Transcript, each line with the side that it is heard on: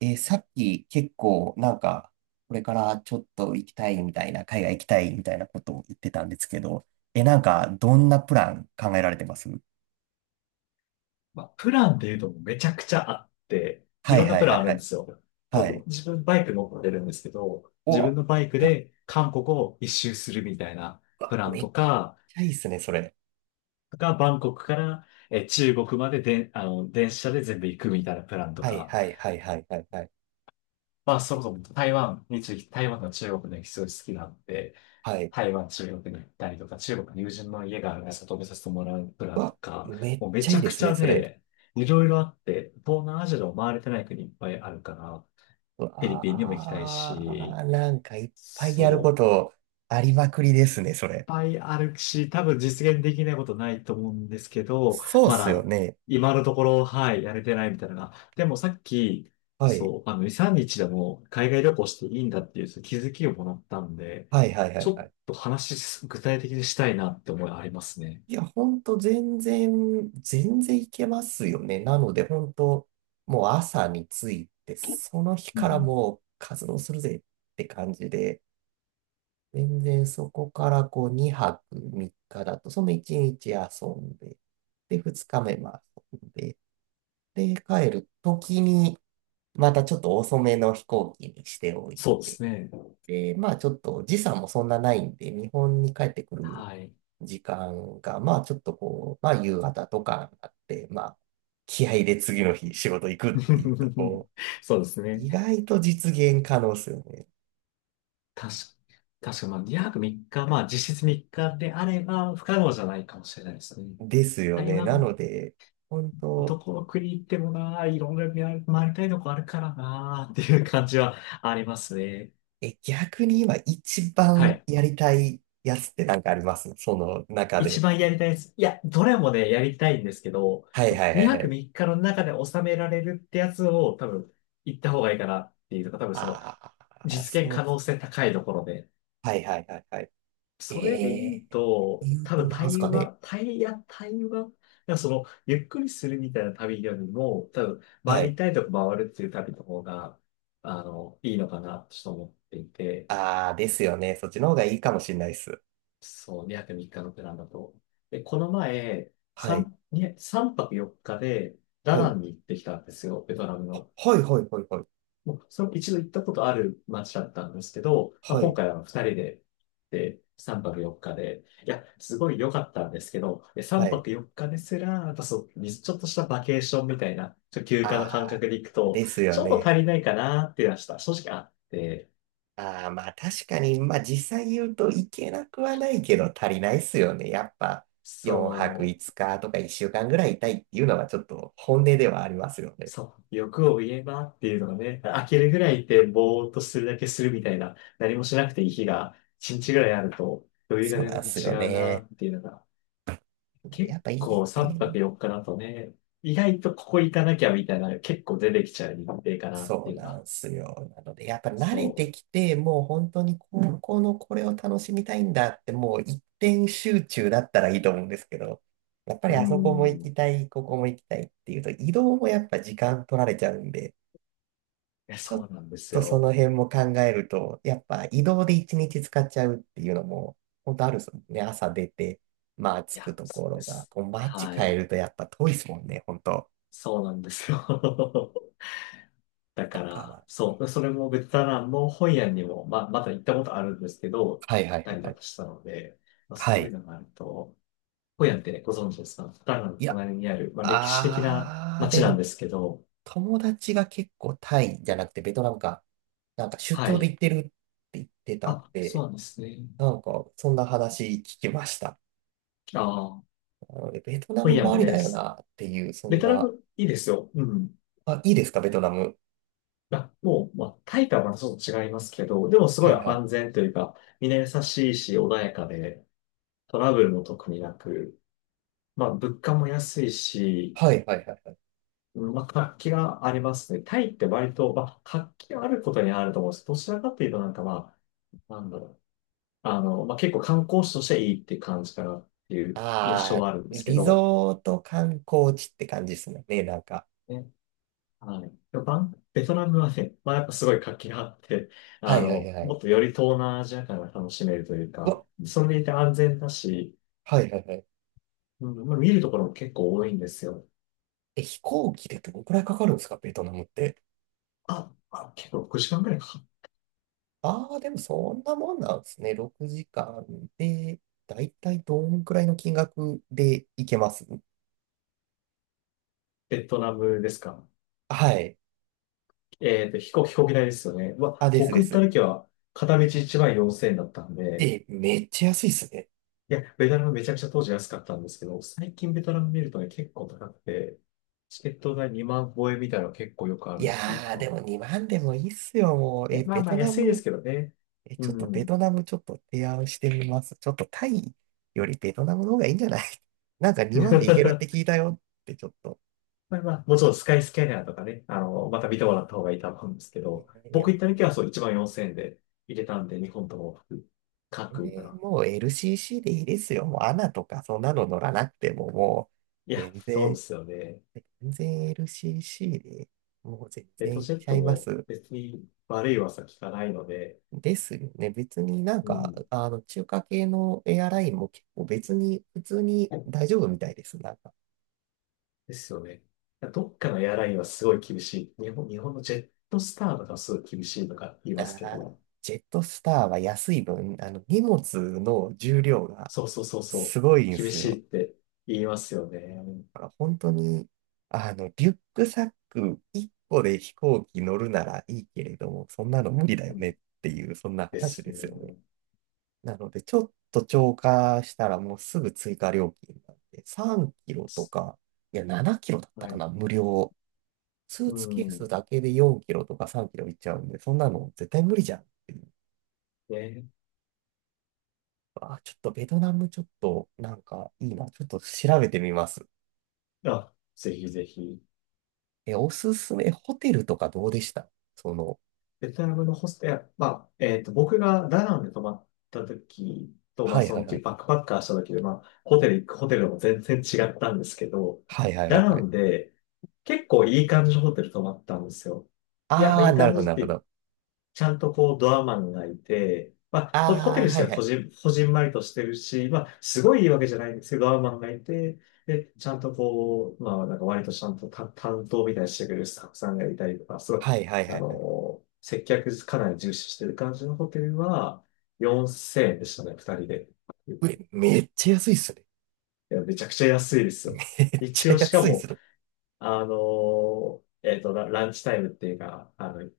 right: さっき結構なんか、これからちょっと行きたいみたいな、海外行きたいみたいなことを言ってたんですけど、なんか、どんなプラン考えられてます？
left: まあ、プランっていうとめちゃくちゃあって、い
right: は
left: ろ
right: い
left: んな
right: は
left: プ
right: いは
left: ラン
right: い
left: あ
right: は
left: るんで
right: い。
left: すよ。こ
right: は
left: の
right: い。
left: 自分バイク乗ってるんですけど、
right: お、
left: 自分
right: う
left: のバイクで韓国を一周するみたいなプ
right: わ
left: ラン
right: めっ
left: とか、
right: ちゃいいですね、それ。
left: がバンコクから中国までで、電車で全部行くみたいなプランと
right: はい
left: か、
right: はいはいはいはいはい。
left: まあ、そもそも台湾について、台湾の中国の歴史が好きなんで、
right: はい。
left: 台湾、中国に行ったりとか、中国の友人の家があるので、外見させてもらうプラ
right: う
left: ンと
right: わ、
left: か、
right: めっ
left: もうめ
right: ちゃ
left: ち
right: いい
left: ゃ
right: で
left: く
right: す
left: ち
right: ね、
left: ゃ
right: それ。
left: ね、いろいろあって、東南アジアでも回れてない国いっぱいあるから、フ
right: う
left: ィリピンにも行きたいし、
right: わー、なんかいっぱいやるこ
left: そう
right: とありまくりですね、それ。
left: ぱいあるし、多分実現できないことないと思うんですけど、
right: そうっ
left: ま
right: すよ
left: だ、
right: ね。
left: 今のところ、はい、やれてないみたいなのが。でもさっき、
right: はい。
left: そう、2、3日でも海外旅行していいんだっていうその気づきをもらったんで、
right: はいはいは
left: ち
right: い
left: ょ
right: は
left: っ
right: い。
left: と話し、具体的にしたいなって思いありますね。
right: いや、ほんと全然、全然いけますよね。なので、ほんと、もう朝に着いて、その日
left: う
right: から
left: ん、
right: もう活動するぜって感じで、全然そこからこう2泊3日だと、その1日遊んで、で、2日目も遊んで、で、帰る時に、またちょっと遅めの飛行機にしておい
left: そうで
right: て、
left: すね。
right: で、まあちょっと時差もそんなないんで、日本に帰ってくる
left: はい。
right: 時間が、まあちょっとこう、まあ夕方とかになって、まあ気合で次の日仕事行くっていうと こ
left: そうです
right: 意
left: ね。
right: 外と実現可能ですよね。
left: 確確か、まあ、2泊3日、まあ、実質3日であれば、不可能じゃないかもしれないですね。
right: ですよ
left: 台
right: ね。な
left: 湾
right: ので、本当。
left: どこの国行ってもないろんな回り回りたいとこあるからなっていう感じはありますね。
right: 逆に今一
left: は
right: 番
left: い。
right: やりたいやつってなんかありますその中
left: 一
right: で？
left: 番やりたいです。いや、どれもね、やりたいんですけど、
right: はいはいはい
left: 2
right: は
left: 泊
right: い。
left: 3日の中で収められるってやつを多分行った方がいいかなっていうのが多分その
right: ああ、
left: 実現
right: そう
left: 可
right: っす。
left: 能性高いところで、
right: はいはいはいはい。え
left: それで言う
right: えー、
left: と、
right: 言う
left: 多
right: と
left: 分
right: なんす
left: 対
right: かね。
left: 話、対、いや、対話、いやその、ゆっくりするみたいな旅よりも、多分、
right: は
left: 回
right: い。
left: りたいとこ回るっていう旅の方が、いいのかな、と思っていて、
right: ああ、ですよね。そっちの方がいいかもしれないです。
left: そう、2泊3日のプランだと。で、この前、
right: はい。
left: 3泊4日で、ダ
right: はい。
left: ナンに行ってきたんですよ、ベトナムの。
right: はいはいはいはい。
left: もうその一度行ったことある街だったんですけど、まあ、
right: は
left: 今
right: い。
left: 回は二人で、で、3泊4日で、いや、すごい良かったんですけど、で
right: は
left: 3
right: い。
left: 泊4日ですら、やっぱそう、ちょっとしたバケーションみたいな、ちょっと休暇の
right: あ
left: 感覚で行く
right: あ、
left: と、
right: ですよ
left: ちょっと
right: ね。
left: 足りないかなっていうのはした正直あって、
right: ああ、まあ確かに、まあ実際言うといけなくはないけど足りないっすよね。やっぱ4泊
left: そ
right: 5
left: う、
right: 日とか1週間ぐらいいたいっていうのはちょっと本音ではありますよね。
left: そう、欲を言えばっていうのがね、飽きるぐらいって、ぼーっとするだけするみたいな、何もしなくていい日が、1日ぐらいあると、余裕が
right: そうな
left: 全
right: ん
left: 然
right: すよ
left: 違うな
right: ね。
left: っていうのが、
right: や
left: 結
right: っぱいいです
left: 構3
right: ね。
left: 泊4日だとね、意外とここ行かなきゃみたいなのが結構出てきちゃう日程かなっ
right: そ
left: て
right: う
left: いう
right: な
left: か、
right: んすよ。なので、やっぱ慣れて
left: そ
right: きて、もう本当にう高ん校のこれを楽しみたいんだって、もう一点集中だったらいいと思うんですけど、やっぱ
left: う。
right: り
left: う
right: あそこも行
left: ん。い
right: きたい、ここも行きたいっていうと、移動もやっぱ時間取られちゃうんで、
left: や、
right: ちょっ
left: そうなんです
right: とそ
left: よ。
right: の辺も考えると、やっぱ移動で一日使っちゃうっていうのも、本当あるですもんね。朝出て、まあ着
left: い
right: く
left: や、
right: と
left: そ
right: こ
left: うで
right: ろが、
left: す。
right: こう街
left: は
right: 変え
left: い。
right: るとやっぱ遠いですもんね、本当。
left: そうなんですよ。だ
right: だ
left: か
right: か
left: ら、
right: ら。
left: そう。それもベトナムもホイアンにも、まだ行ったことあるんですけど、行
right: はいは
left: っ
right: いは
left: た
right: い
left: り
right: は
left: と
right: い。
left: かしたので、まあ、
right: は
left: そういう
right: い。
left: のがあると、ホイアンってね、ご存知ですか？ベトナムの
right: いや
left: 隣にある、まあ、歴史的な
right: あー、
left: 街
right: で
left: なん
right: も、
left: ですけど、
right: 友達が結構タイじゃなくてベトナムか。なんか出
left: は
right: 張で
left: い。
right: 行ってるって言ってたん
left: あ、そう
right: で、
left: なんですね。
right: なんかそんな話聞きました。
left: ああ、
right: なのでベトナ
left: 本
right: ム
left: 屋
right: もあ
left: も
right: り
left: で
right: だよ
left: す。
right: なっていう、そ
left: ベ
right: ん
left: トナ
right: な。
left: ムいいですよ。うん。
right: あ、いいですか、ベトナム。
left: あ、もう、まあ、タイとはまたちょっと違いますけど、でもすご
right: は
left: い
right: いはい。
left: 安全というか、みんな優しいし、穏やかで、トラブルも特になく、まあ、物価も安いし、
right: はいはいはいはい。
left: うん、まあ、活気がありますね。タイって割と、まあ、活気があることにあると思うんですけど、どちらかというと、なんかまあ、なんだろう。まあ、結構観光地としていいっていう感じかなっていう印象
right: あ
left: はあるんです
right: ー、
left: け
right: リ
left: ど
right: ゾート観光地って感じですね、なんか。
left: ね。はい。でもベトナムはね、まあやっぱすごい活気があって、
right: はいはいはいは
left: も
right: い。
left: っとより東南アジア感が楽しめるという
right: う
left: か、
right: わ、
left: それでいて安全だし、
right: はいはいはい。
left: うん、まあ見るところも結構多いんですよ。
right: 飛行機でどのくらいかかるんですか、ベトナムって？
left: あ、あ、結構6時間くらいかかっ。
right: ああ、でもそんなもんなんですね。6時間で、だいたいどんくらいの金額でいけます？
left: ベトナムですか？
right: はい。
left: 飛行機代ですよね。う
right: あ、
left: わ、
right: です
left: 僕
right: で
left: 行った
right: す。
left: 時は片道1万4000円だったんで、
right: え、めっちゃ安いっすね。
left: いや、ベトナムめちゃくちゃ当時安かったんですけど、最近ベトナム見るとね、結構高くて、チケット代2万超えみたいなの結構よくあ
right: い
left: るっていう
right: やー、で
left: か、
right: も2万でもいいっすよ、もう。
left: いや、ま
right: ベ
left: あま
right: ト
left: あ
right: ナ
left: 安いです
right: ム、
left: けどね。う
right: ちょっとベ
left: ん。
right: トナムちょっと提案してみます。ちょっとタイよりベトナムの方がいいんじゃない？ なんか2万でいけるって 聞いたよってちょっと。
left: まあまあ、もちろんスカイスキャナーとかね、また見てもらった方がいいと思うんですけど、
right: えいや、
left: 僕
right: も
left: 行った時はそう1万4000円で入れたんで、日本とも各
right: う全
left: 国か
right: 然
left: な。
right: もう LCC でいいですよ。もうアナとかそんなの乗らなくてももう。
left: いや、
right: 全
left: そう
right: 然
left: ですよね。
right: 全然 LCC でもう全
left: レッ
right: 然
left: ド
right: いっ
left: ジェッ
right: ちゃ
left: ト
right: いま
left: も
right: す。
left: 別に悪い噂聞かないので、
right: ですよね。別になん
left: う
right: か、
left: ん。
right: あの、中華系のエアラインも結構別に、普通に大丈夫みたいです。なんか、
left: ですよね。どっかのエアラインはすごい厳しい。日本のジェットスターとかすごい厳しいとか言い
right: あ
left: ますけ
right: ー
left: ど、
right: ジェットスターは安い分、あの、荷物の重量が
left: そうそうそう
right: す
left: そ
right: ご
left: う、
right: いんで
left: 厳
right: す
left: しい
right: よ。
left: って言いますよね。
right: だから本当に、あの、リュックサック1個で飛行機乗るならいいけれども、そんなの無理だよ
left: う
right: ね
left: ん、
right: っていう、そんな
left: で
right: 話
left: す
right: で
left: ね。
right: すよね。なので、ちょっと超過したらもうすぐ追加料金なんで、3キロとか、いや、7キロだった
left: は
right: か
left: い。
right: な、無料。ス
left: う
right: ーツケース
left: ん。
right: だけで4キロとか3キロいっちゃうんで、そんなの絶対無理じゃんっていう。
left: で、
right: あー、ちょっとベトナムちょっとなんかいいな。ちょっと調べてみます。
left: あ、ぜひぜひ。
right: おすすめ、ホテルとかどうでしたその？
left: ベトナムのホステル、まあ、僕がダナンで泊まった時と、ま
right: は
left: あ、
right: い
left: そ
right: はい
left: の、
right: はい。
left: バックパッカーした時で、まあ、ホテルでも全然違ったんですけど、
right: はいはいは
left: ダ
right: い
left: ナ
right: はい。
left: ンで結構いい感じのホテル泊まったんですよ。いや、まあ、
right: あ
left: いい
right: ー、なる
left: 感
right: ほ
left: じ
right: どな
left: っ
right: るほ
left: て
right: ど。
left: ちゃんとこうドアマンがいて、まあ、ホテ
right: あー、
left: ル自
right: は
left: 体
right: い
left: は
right: はい。
left: こじんまりとしてるし、まあ、すごいいいわけじゃないんですけど、ドアマンがいて、で、ちゃんとこう、まあ、なんか割とちゃんとた担当みたいにしてくれるスタッフさんがいたりとか、すごい、
right: はいはいはいはい。
left: 接客かなり重視してる感じのホテルは、4000円でしたね、二人で。
right: うえ、めっちゃ安いっすね。
left: いや、めちゃくちゃ安いで すよ。
right: めっち
left: 一
right: ゃ
left: 応、しか
right: 安いっす
left: も、
right: ね。
left: ラランチタイムっていうか、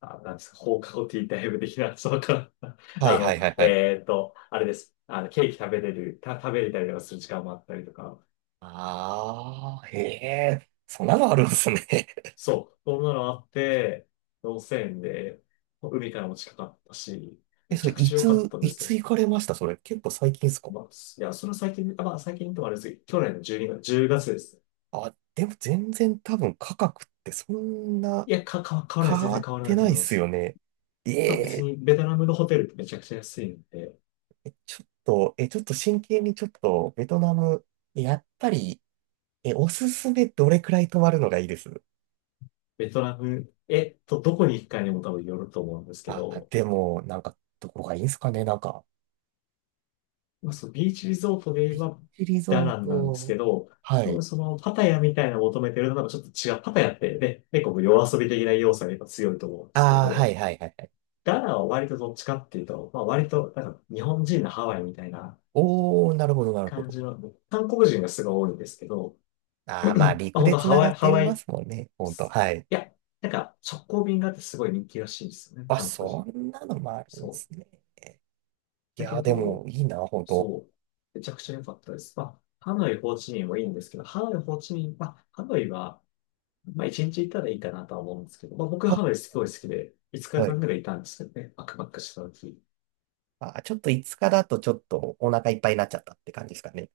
left: あ、なんですか、放課後ティータイム的な、そうか。
right: はいはいはいはい。
left: あれです。ケーキ食べれる、食べれたりとかする時間もあったりとか。
right: ああ、へえ、そんなのあるんですね。
left: そう、そんなのあって、温泉で、海からも近かったし、め
right: そ
left: ち
right: れ、
left: ゃくちゃ良かったで
right: い
left: すね。
right: つ行かれましたそれ、結構最近っすか？
left: まあ、いや、それは最近、あまあ、最近ともあれですけど、去年の12月、1ですね。
right: あ、でも全然多分価格ってそんな
left: いや、変わらな
right: 変
left: い、全
right: わ
left: 然
right: っ
left: 変わらな
right: て
left: いと
right: な
left: 思
right: いっ
left: いま
right: すよ
left: す。
right: ね。え
left: まあ、別
right: え、
left: に、ベトナムのホテルってめちゃくちゃ安いんで、
right: ちょっと、ちょっと真剣にちょっと、ベトナム、やっぱり、おすすめどれくらい泊まるのがいいです？
left: ベトナム、どこに行くかにも多分よると思うんですけ
right: あ、
left: ど、
right: でも、なんか、どこがいいんすかねなんか、
left: まあ、そうビーチリゾートで言え
right: ビー
left: ば
right: チリ
left: ダ
right: ゾ
left: ナ
right: ー
left: ンなんです
right: ト、
left: けど、
right: は
left: 多
right: い。
left: 分そのパタヤみたいなのを求めてるのとなんかちょっと違う。パタヤってね、結構夜遊び的な要素がやっぱ強いと思うんですけ
right: ああ、は
left: ど、
right: いはいはいはい。
left: ダナンは割とどっちかっていうと、まあ割となんか日本人のハワイみたいな
right: おー、なるほどなるほ
left: 感
right: ど。
left: じの、韓国人がすごい多いんですけど、
right: ああ、まあ、
left: まあ
right: 陸
left: 本
right: で
left: 当ハ
right: 繋が
left: ワイ、
right: っ
left: ハ
right: て
left: ワイ、
right: ま
left: い
right: すもんね。ほんと。はい。
left: や、なんか直行便があってすごい人気らしいんですよね、
right: あ、
left: 韓国
right: そ
left: 人。
right: んなのもあるんで
left: そう。
right: すね。い
left: だ
right: や
left: け
right: ー、で
left: ど、
right: も、いいな、ほんと。
left: そう。めちゃくちゃ良かったです。まあ、ハノイ、ホーチミンもいいんですけど、ハノイ、ホーチミン、まあ、ハノイは、まあ、一日行ったらいいかなとは思うんですけど、まあ、僕は
right: は、
left: ハノイすごい好きで、5
right: は
left: 日間
right: い。
left: ぐらいいたんですよね。バックパックした時。
right: あ、ちょっと5日だとちょっとお腹いっぱいになっちゃったって感じですかね。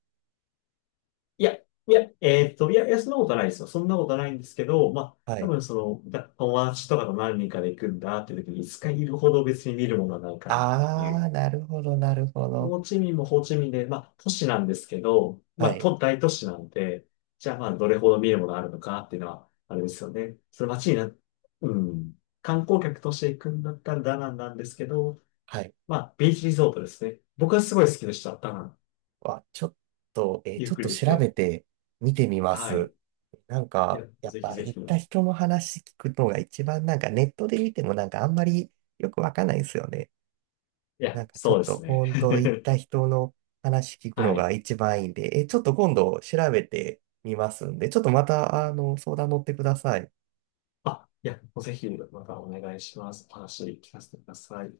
left: いや、いそんなことないですよ。そんなことないんですけど、まあ、
right: は
left: 多
right: い。
left: 分その、友達とかと何人かで行くんだっていう時に5日いるほど別に見るものはないかなってい
right: ああ、
left: う。
right: なるほど、なるほど。
left: ホーチミンもホーチミンで、まあ、都市なんですけど、
right: は
left: まあ、
right: い。
left: 大都市なんで、じゃあ、まあ、どれほど見るものがあるのかっていうのは、あれですよね。その街にな、うん、観光客として行くんだったらダナンなんですけど、
right: はい。
left: まあ、ビーチリゾートですね。僕はすごい好きでした、ダナン。
right: わ、ちょっと、
left: ゆ
right: ち
left: っ
right: ょっ
left: く
right: と
left: りでき
right: 調べ
left: て。
right: て見てみま
left: はい。
right: す。なん
left: い
right: か、
left: や、
right: やっ
left: ぜひ
right: ぱ
left: ぜ
right: 行っ
left: ひ。い
right: た人の話聞くのが一番なんかネットで見てもなんかあんまりよくわかんないですよね。
left: や、
right: なんかちょ
left: そう
right: っ
left: で
right: と
left: すね。
right: 本当行った人の話聞 くの
left: は
right: が
left: い。
right: 一番いいんで、ちょっと今度調べてみますんで、ちょっとまたあの相談乗ってください。
left: あ、いや、ぜひ、またお願いします。お話聞かせてください。